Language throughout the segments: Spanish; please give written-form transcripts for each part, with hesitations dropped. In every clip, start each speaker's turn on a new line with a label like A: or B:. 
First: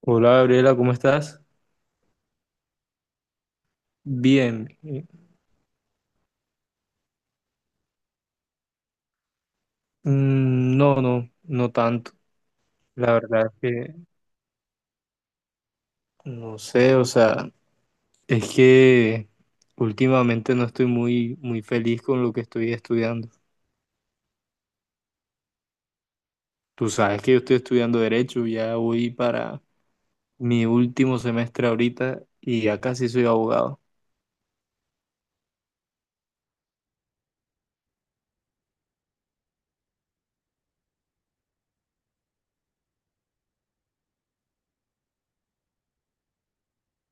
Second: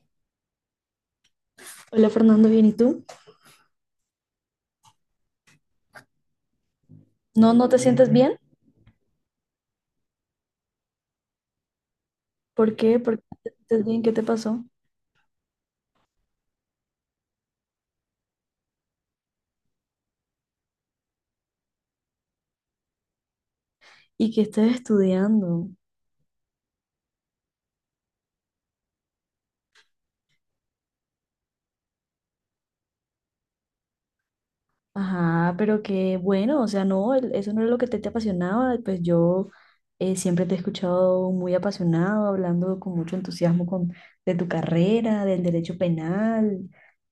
A: Hola Gabriela, ¿cómo estás?
B: Hola Fernando, bien, ¿y tú?
A: Bien.
B: No, no te sientes bien.
A: No, no, no tanto.
B: ¿Por qué?
A: La
B: ¿Por qué no
A: verdad
B: te
A: es
B: sientes
A: que
B: bien? ¿Qué te pasó?
A: no sé, o sea, es que últimamente no estoy muy, muy feliz con lo que estoy estudiando.
B: ¿Y qué estás estudiando?
A: Tú sabes que yo estoy estudiando Derecho, ya voy para mi último semestre ahorita y ya casi soy abogado.
B: Ajá, pero qué bueno, o sea, no, eso no era lo que te apasionaba. Pues yo siempre te he escuchado muy apasionado, hablando con mucho entusiasmo de tu carrera, del derecho penal,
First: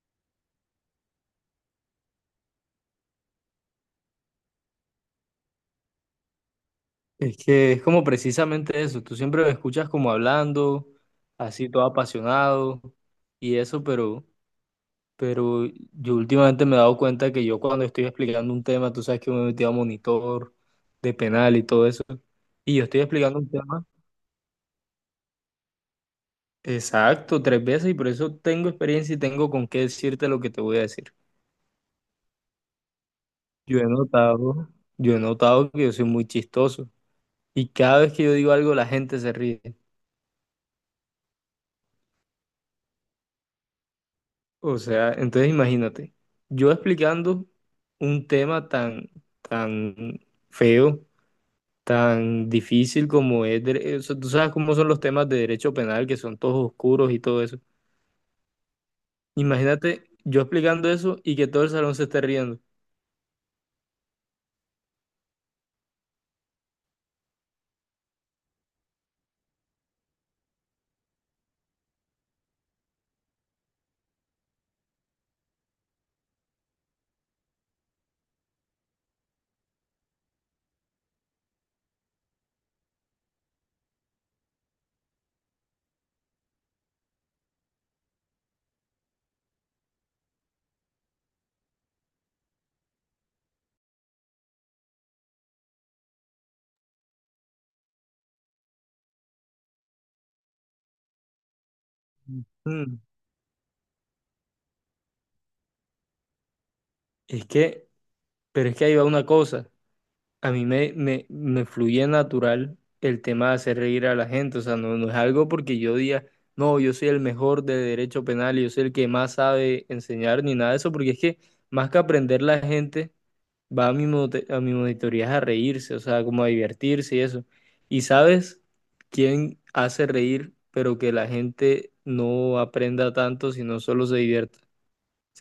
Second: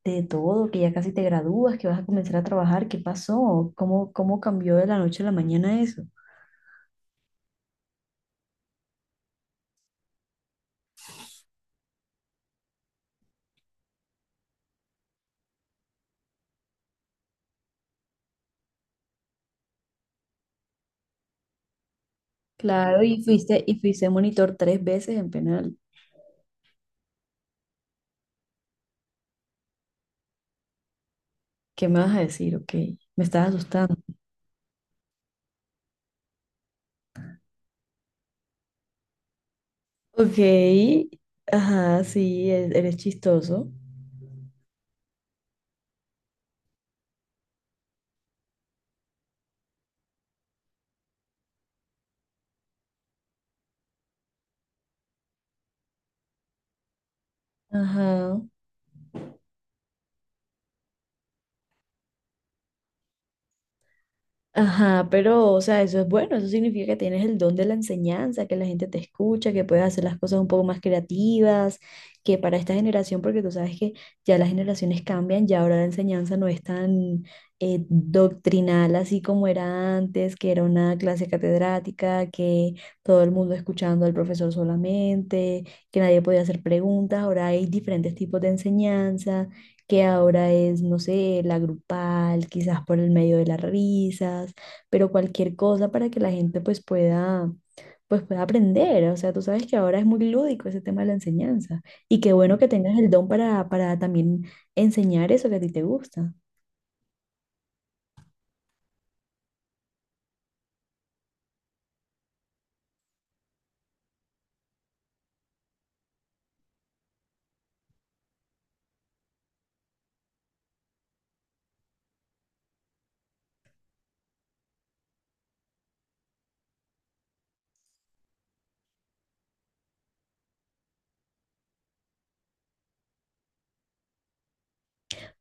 B: de todo, que ya casi te gradúas, que vas a comenzar a trabajar. ¿Qué pasó? ¿Cómo cambió de la noche a la mañana eso?
A: Es que es como precisamente eso, tú siempre me escuchas como hablando, así todo apasionado y eso, pero yo últimamente me he dado cuenta que yo cuando estoy explicando un tema, tú sabes que yo me he a monitor de penal y todo eso, y yo estoy
B: Claro,
A: explicando un
B: y
A: tema
B: fuiste monitor tres veces en penal.
A: exacto tres veces y por eso tengo experiencia y tengo con qué decirte lo que te voy a decir.
B: ¿Qué me vas a decir? Ok, me estás
A: Yo he
B: asustando.
A: notado, yo he notado que yo soy muy chistoso y cada vez que yo digo algo la gente se ríe.
B: Ok, ajá, sí, eres chistoso.
A: O sea, entonces imagínate, yo explicando un tema tan feo tan difícil como es, o sea, tú sabes cómo son los temas de derecho penal, que son todos oscuros y todo eso.
B: Ajá.
A: Imagínate yo explicando eso y que todo el salón se esté riendo.
B: Ajá, pero, o sea, eso es bueno, eso significa que tienes el don de la enseñanza, que la gente te escucha, que puedes hacer las cosas un poco más creativas, que para esta generación, porque tú sabes que ya las generaciones cambian, ya ahora la enseñanza no es tan doctrinal así como era antes, que era una clase catedrática, que todo el mundo escuchando al profesor solamente, que nadie podía hacer preguntas, ahora hay diferentes tipos de enseñanza que ahora es, no sé, la grupal, quizás por el medio de las risas, pero cualquier cosa para que la gente pues pueda aprender. O sea, tú sabes que ahora es muy lúdico ese tema de la enseñanza y qué bueno que tengas
A: Mm,
B: el don para también enseñar eso que a ti te gusta.
A: Es que, pero es que ahí va una cosa. A mí me fluye natural el tema de hacer reír a la gente. O sea, no, no es algo porque yo diga, no, yo soy el mejor de derecho penal y yo soy el que más sabe enseñar ni nada de eso, porque es que más que aprender la gente va a a mi monitoría a reírse, o sea, como a divertirse y eso. ¿Y sabes quién hace reír, pero que la gente no aprenda tanto, sino solo se divierta?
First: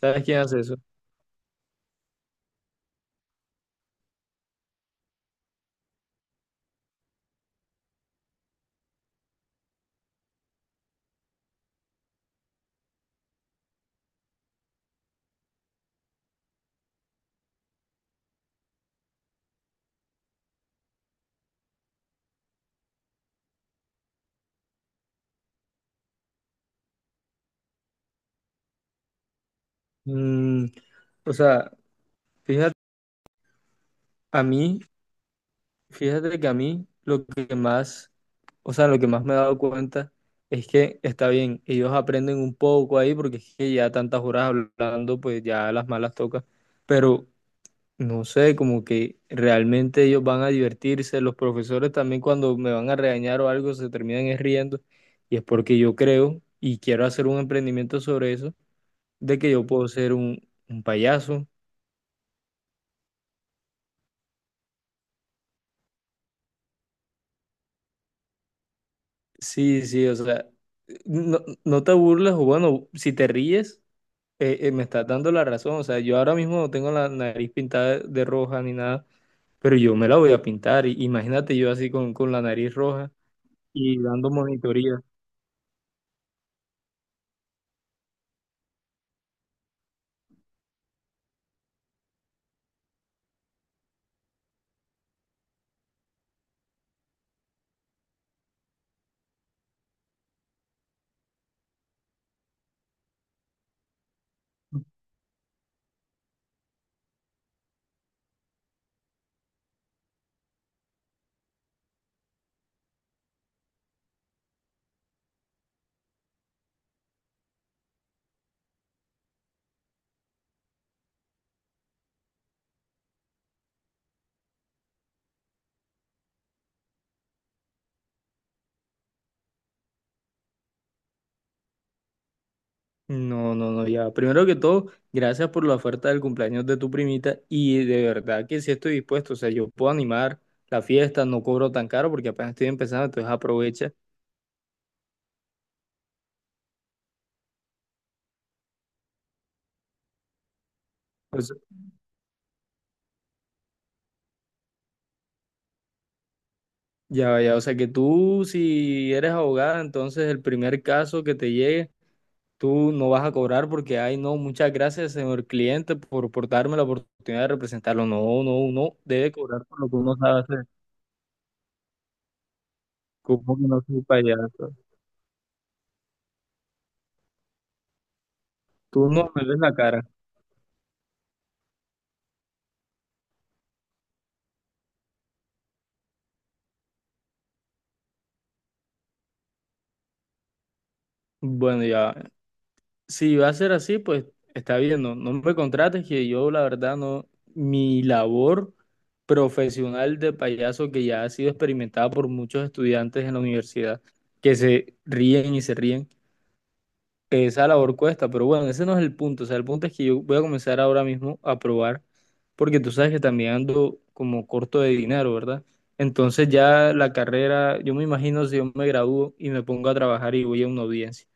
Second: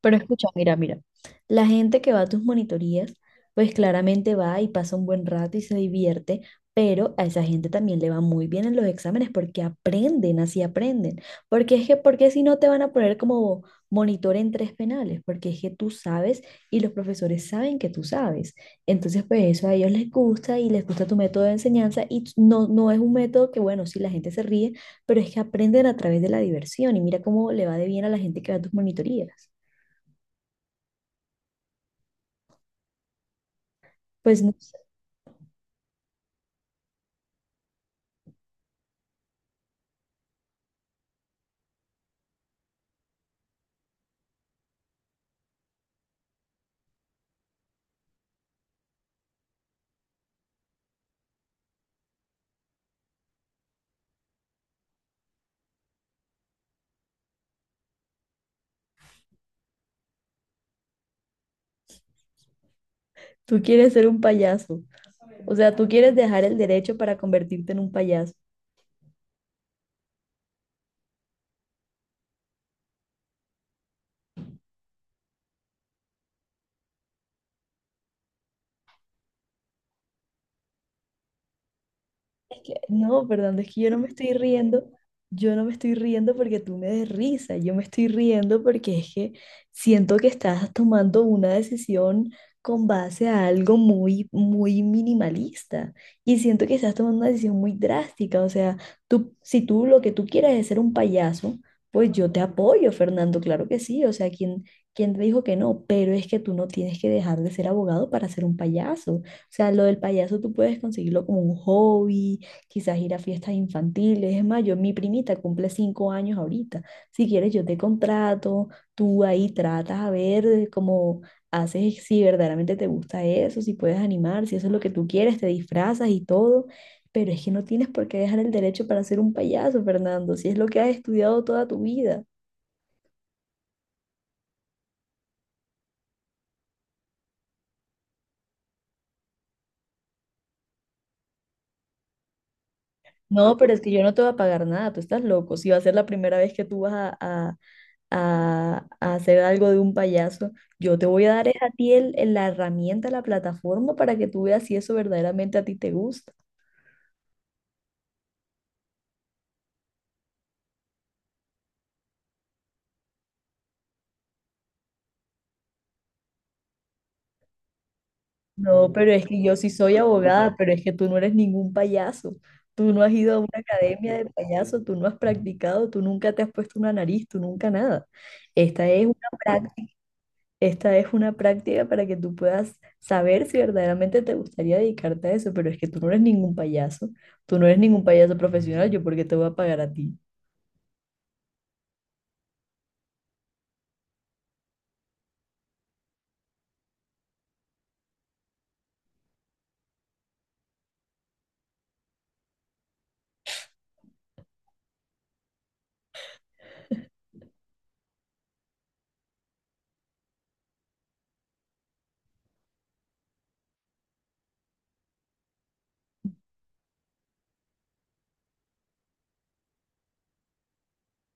B: Pero
A: quién
B: escucha,
A: hace eso?
B: mira, mira, la gente que va a tus monitorías, pues claramente va y pasa un buen rato y se divierte, pero a esa gente también le va muy bien en los exámenes porque aprenden, así aprenden. Porque es que, porque si no te van a poner como monitor en tres penales, porque es que tú sabes y los profesores saben que tú sabes. Entonces, pues eso a ellos les gusta y les gusta tu método de enseñanza y no, no es un método que, bueno, si la gente se ríe, pero es que aprenden a través de la diversión y mira cómo le va de bien a la gente que va a tus monitorías.
A: Mm, o sea, fíjate,
B: Pues
A: a
B: no sé,
A: mí, fíjate que a mí lo que más, o sea, lo que más me he dado cuenta es que está bien, ellos aprenden un poco ahí porque es que ya tantas horas hablando, pues ya las malas toca, pero no sé, como que realmente ellos van a divertirse, los profesores también cuando me van a regañar o algo se terminan es riendo y es porque yo creo y quiero hacer un emprendimiento sobre eso, de que yo puedo ser un payaso.
B: tú quieres ser un payaso. O sea, tú quieres dejar el derecho para convertirte en un payaso.
A: Sí, sí, o sea, no, no te burles o bueno, si te ríes, me estás dando la razón, o sea, yo ahora mismo no tengo la nariz pintada de roja ni nada, pero yo me la voy a pintar, imagínate yo así con la nariz roja
B: No, Fernando, es que yo no
A: y
B: me
A: dando
B: estoy riendo,
A: monitoría.
B: yo no me estoy riendo porque tú me des risa, yo me estoy riendo porque es que siento que estás tomando una decisión con base a algo muy, muy minimalista y siento que estás tomando una decisión muy drástica, o sea, tú, si tú lo que tú quieres es ser un payaso, pues yo te apoyo, Fernando, claro que sí, o sea, ¿quién te dijo que no? Pero es que tú no tienes que dejar de ser abogado para ser un payaso. O sea, lo del payaso tú puedes conseguirlo como un hobby, quizás ir a fiestas infantiles. Es más, yo, mi primita cumple 5 años ahorita. Si quieres, yo te contrato, tú ahí tratas a ver de cómo haces, si verdaderamente te gusta eso, si puedes animar, si eso es lo que tú quieres, te disfrazas y todo. Pero es que no tienes por qué dejar el derecho para ser un payaso, Fernando, si es lo que has estudiado toda tu vida.
A: No, no, no, ya. Primero que todo, gracias por la oferta del cumpleaños de tu primita y de verdad que sí estoy dispuesto, o sea, yo puedo animar la fiesta, no cobro tan caro porque apenas estoy empezando, entonces
B: No, pero es que
A: aprovecha.
B: yo no te voy a pagar nada, tú estás loco. Si va a ser la primera vez que tú vas a hacer algo de un payaso, yo te voy a dar
A: Pues,
B: es a ti la herramienta, la plataforma para que tú veas si eso verdaderamente a ti te gusta.
A: ya, ya, o sea, que tú si eres abogada, entonces el primer caso que te llegue, tú no vas a cobrar porque, ay, no, muchas gracias, señor cliente, por darme la oportunidad de representarlo. No, no,
B: No,
A: uno
B: pero es
A: debe
B: que yo
A: cobrar
B: sí
A: por lo que
B: soy
A: uno sabe
B: abogada,
A: hacer.
B: pero es que tú no eres ningún payaso. Tú no has ido a una
A: ¿Cómo que no soy
B: academia de
A: payaso?
B: payaso, tú no has practicado, tú nunca te has puesto una nariz, tú nunca nada. Esta es
A: Tú
B: una
A: no me ves la
B: práctica,
A: cara.
B: esta es una práctica para que tú puedas saber si verdaderamente te gustaría dedicarte a eso, pero es que tú no eres ningún payaso, tú no eres ningún payaso profesional, yo porque te voy a pagar a ti.
A: Bueno, ya, si va a ser así, pues está bien, no, no me contrates, que yo la verdad no, mi labor profesional de payaso que ya ha sido experimentada por muchos estudiantes en la universidad, que se ríen y se ríen, esa labor cuesta, pero bueno, ese no es el punto, o sea, el punto es que yo voy a comenzar ahora mismo a probar, porque tú sabes que también ando como corto de dinero, ¿verdad? Entonces ya la carrera, yo me imagino si yo me gradúo y me pongo a trabajar y voy a una audiencia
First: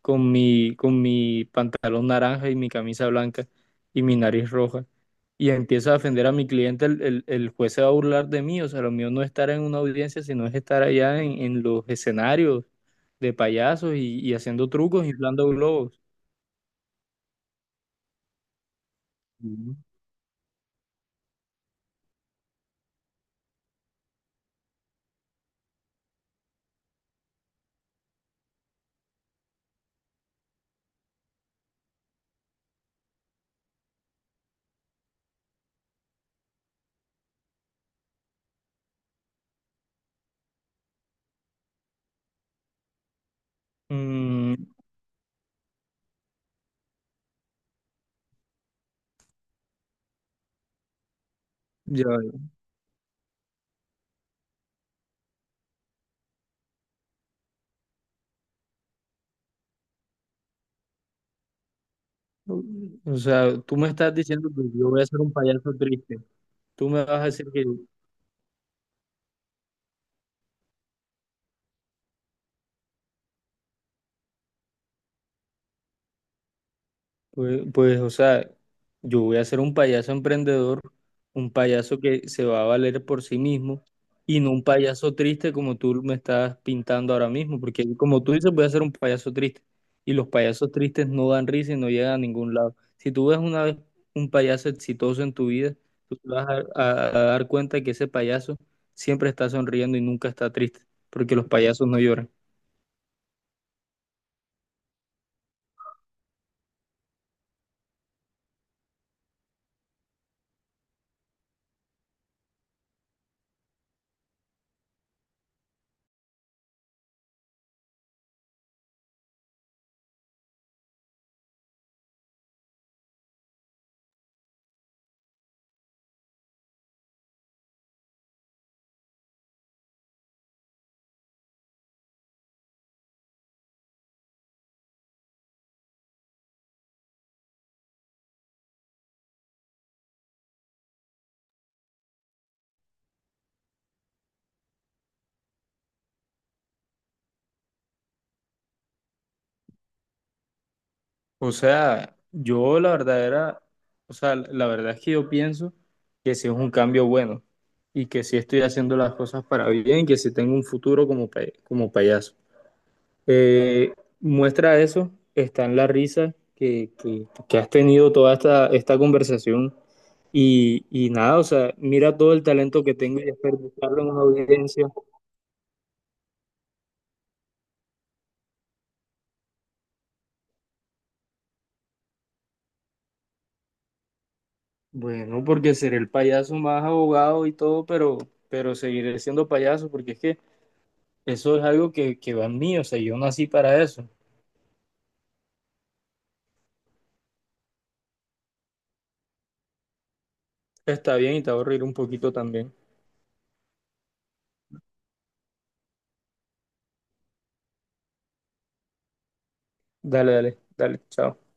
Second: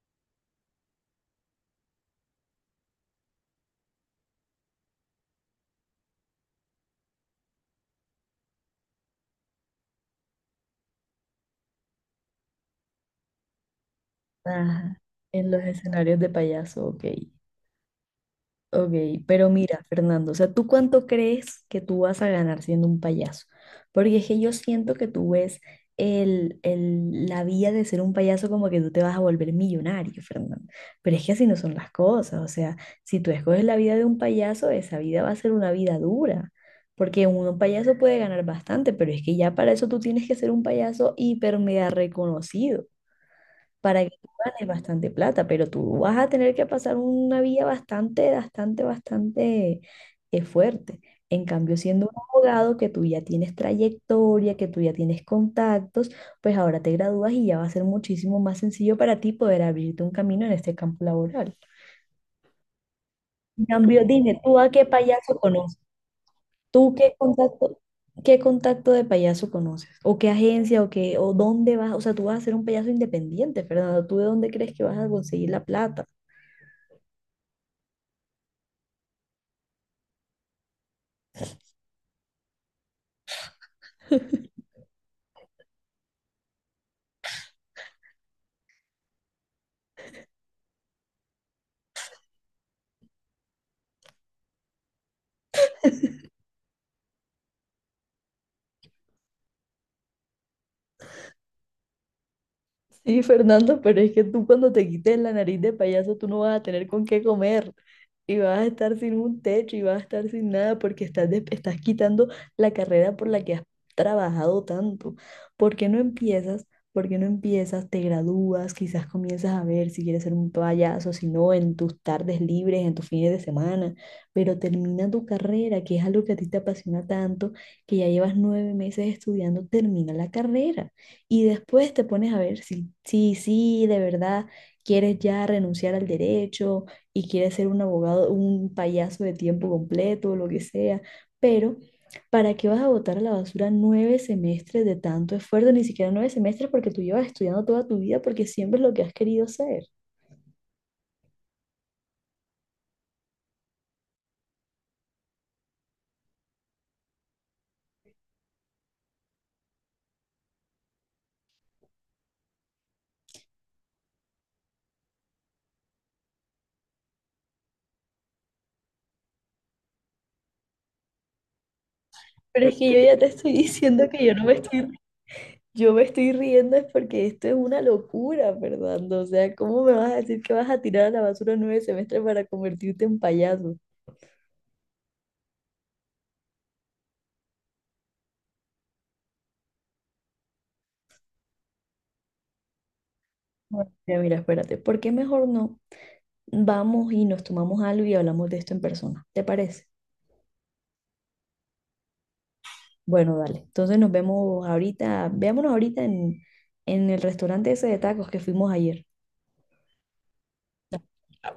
A: con mi pantalón naranja y mi camisa blanca y mi nariz roja. Y empiezo a defender a mi cliente, el juez se va a burlar de mí. O sea, lo mío no es estar en una audiencia, sino es estar allá en los escenarios de payasos y haciendo
B: Ajá,
A: trucos, inflando
B: en los
A: globos.
B: escenarios de payaso, ok. Ok, pero
A: Ujú.
B: mira, Fernando, o sea, ¿tú cuánto crees que tú vas a ganar siendo un payaso? Porque es que yo siento que tú ves la vía de ser un payaso como que tú te vas a volver millonario, Fernando. Pero es que así no son las cosas, o sea, si tú escoges la vida de un payaso, esa vida va a ser una vida dura. Porque un payaso puede ganar bastante, pero es que ya para eso tú tienes que ser un payaso hiper mega reconocido para que tú
A: Mm,
B: ganes bastante plata, pero tú vas a tener que pasar una vía bastante, bastante, bastante fuerte. En cambio, siendo
A: ya,
B: un
A: veo.
B: abogado que tú ya tienes trayectoria, que tú ya tienes contactos, pues ahora te gradúas y ya va a ser muchísimo más sencillo para ti poder abrirte un camino en este campo laboral.
A: O sea,
B: En
A: tú me
B: cambio,
A: estás
B: dime,
A: diciendo
B: ¿tú
A: que
B: a qué
A: yo voy a ser un
B: payaso
A: payaso
B: conoces?
A: triste. Tú
B: ¿Tú
A: me
B: qué
A: vas a decir que,
B: contacto, ¿qué contacto de payaso conoces? ¿O qué agencia o qué, o dónde vas? O sea, tú vas a ser un payaso independiente, Fernando. ¿Tú de dónde crees que vas a conseguir la plata?
A: o sea, yo voy a ser un payaso emprendedor, un payaso que se va a valer por sí mismo y no un payaso triste como tú me estás pintando ahora mismo, porque como tú dices, voy a ser un payaso triste y los payasos tristes no dan risa y no llegan a ningún lado. Si tú ves una vez un payaso exitoso en tu vida, tú te vas a, a dar cuenta que ese payaso siempre está sonriendo y nunca está triste, porque los payasos no lloran.
B: Sí, Fernando, pero es que tú cuando te quites la nariz de payaso, tú no vas a tener con qué comer y vas a estar sin un techo y vas a estar sin nada porque estás quitando la carrera por la que has trabajado tanto. ¿Por qué no empiezas? ¿Por qué no empiezas? Te gradúas, quizás comienzas a ver si quieres ser un payaso, si no, en tus tardes libres, en tus fines de semana, pero termina tu carrera, que es algo que a ti te apasiona tanto, que ya llevas 9 meses estudiando, termina la carrera y después te pones a ver si de verdad quieres ya renunciar al derecho y quiere ser un abogado, un payaso de tiempo completo o lo que sea, pero ¿para qué vas a botar a la basura 9 semestres de tanto esfuerzo? Ni siquiera 9 semestres porque tú llevas estudiando toda tu vida porque siempre es lo que has querido ser.
A: O sea, yo la verdad era, o sea, la verdad es que yo pienso que sí es un cambio bueno y que sí estoy haciendo las cosas para bien, que sí tengo un futuro como, como payaso. Eh, muestra eso, está en la risa que has tenido toda esta conversación y nada, o sea, mira todo el
B: Pero es
A: talento
B: que
A: que
B: yo ya
A: tengo y
B: te estoy
A: desperdiciarlo
B: diciendo
A: en una
B: que yo no me
A: audiencia.
B: estoy, yo me estoy riendo es porque esto es una locura, Fernando. O sea, ¿cómo me vas a decir que vas a tirar a la basura nueve semestres para convertirte en payaso?
A: Bueno, porque seré el payaso más abogado y todo, pero seguiré siendo payaso porque es que... Eso es algo que va en mí, o sea, yo nací para
B: Bueno,
A: eso.
B: mira, mira, espérate, ¿por qué mejor no vamos y nos tomamos algo y hablamos de esto en persona? ¿Te parece?
A: Está bien y te va a reír un poquito también.
B: Bueno, dale. Entonces nos vemos ahorita, veámonos ahorita en el restaurante ese de tacos que fuimos ayer.
A: Dale, dale, dale, chao.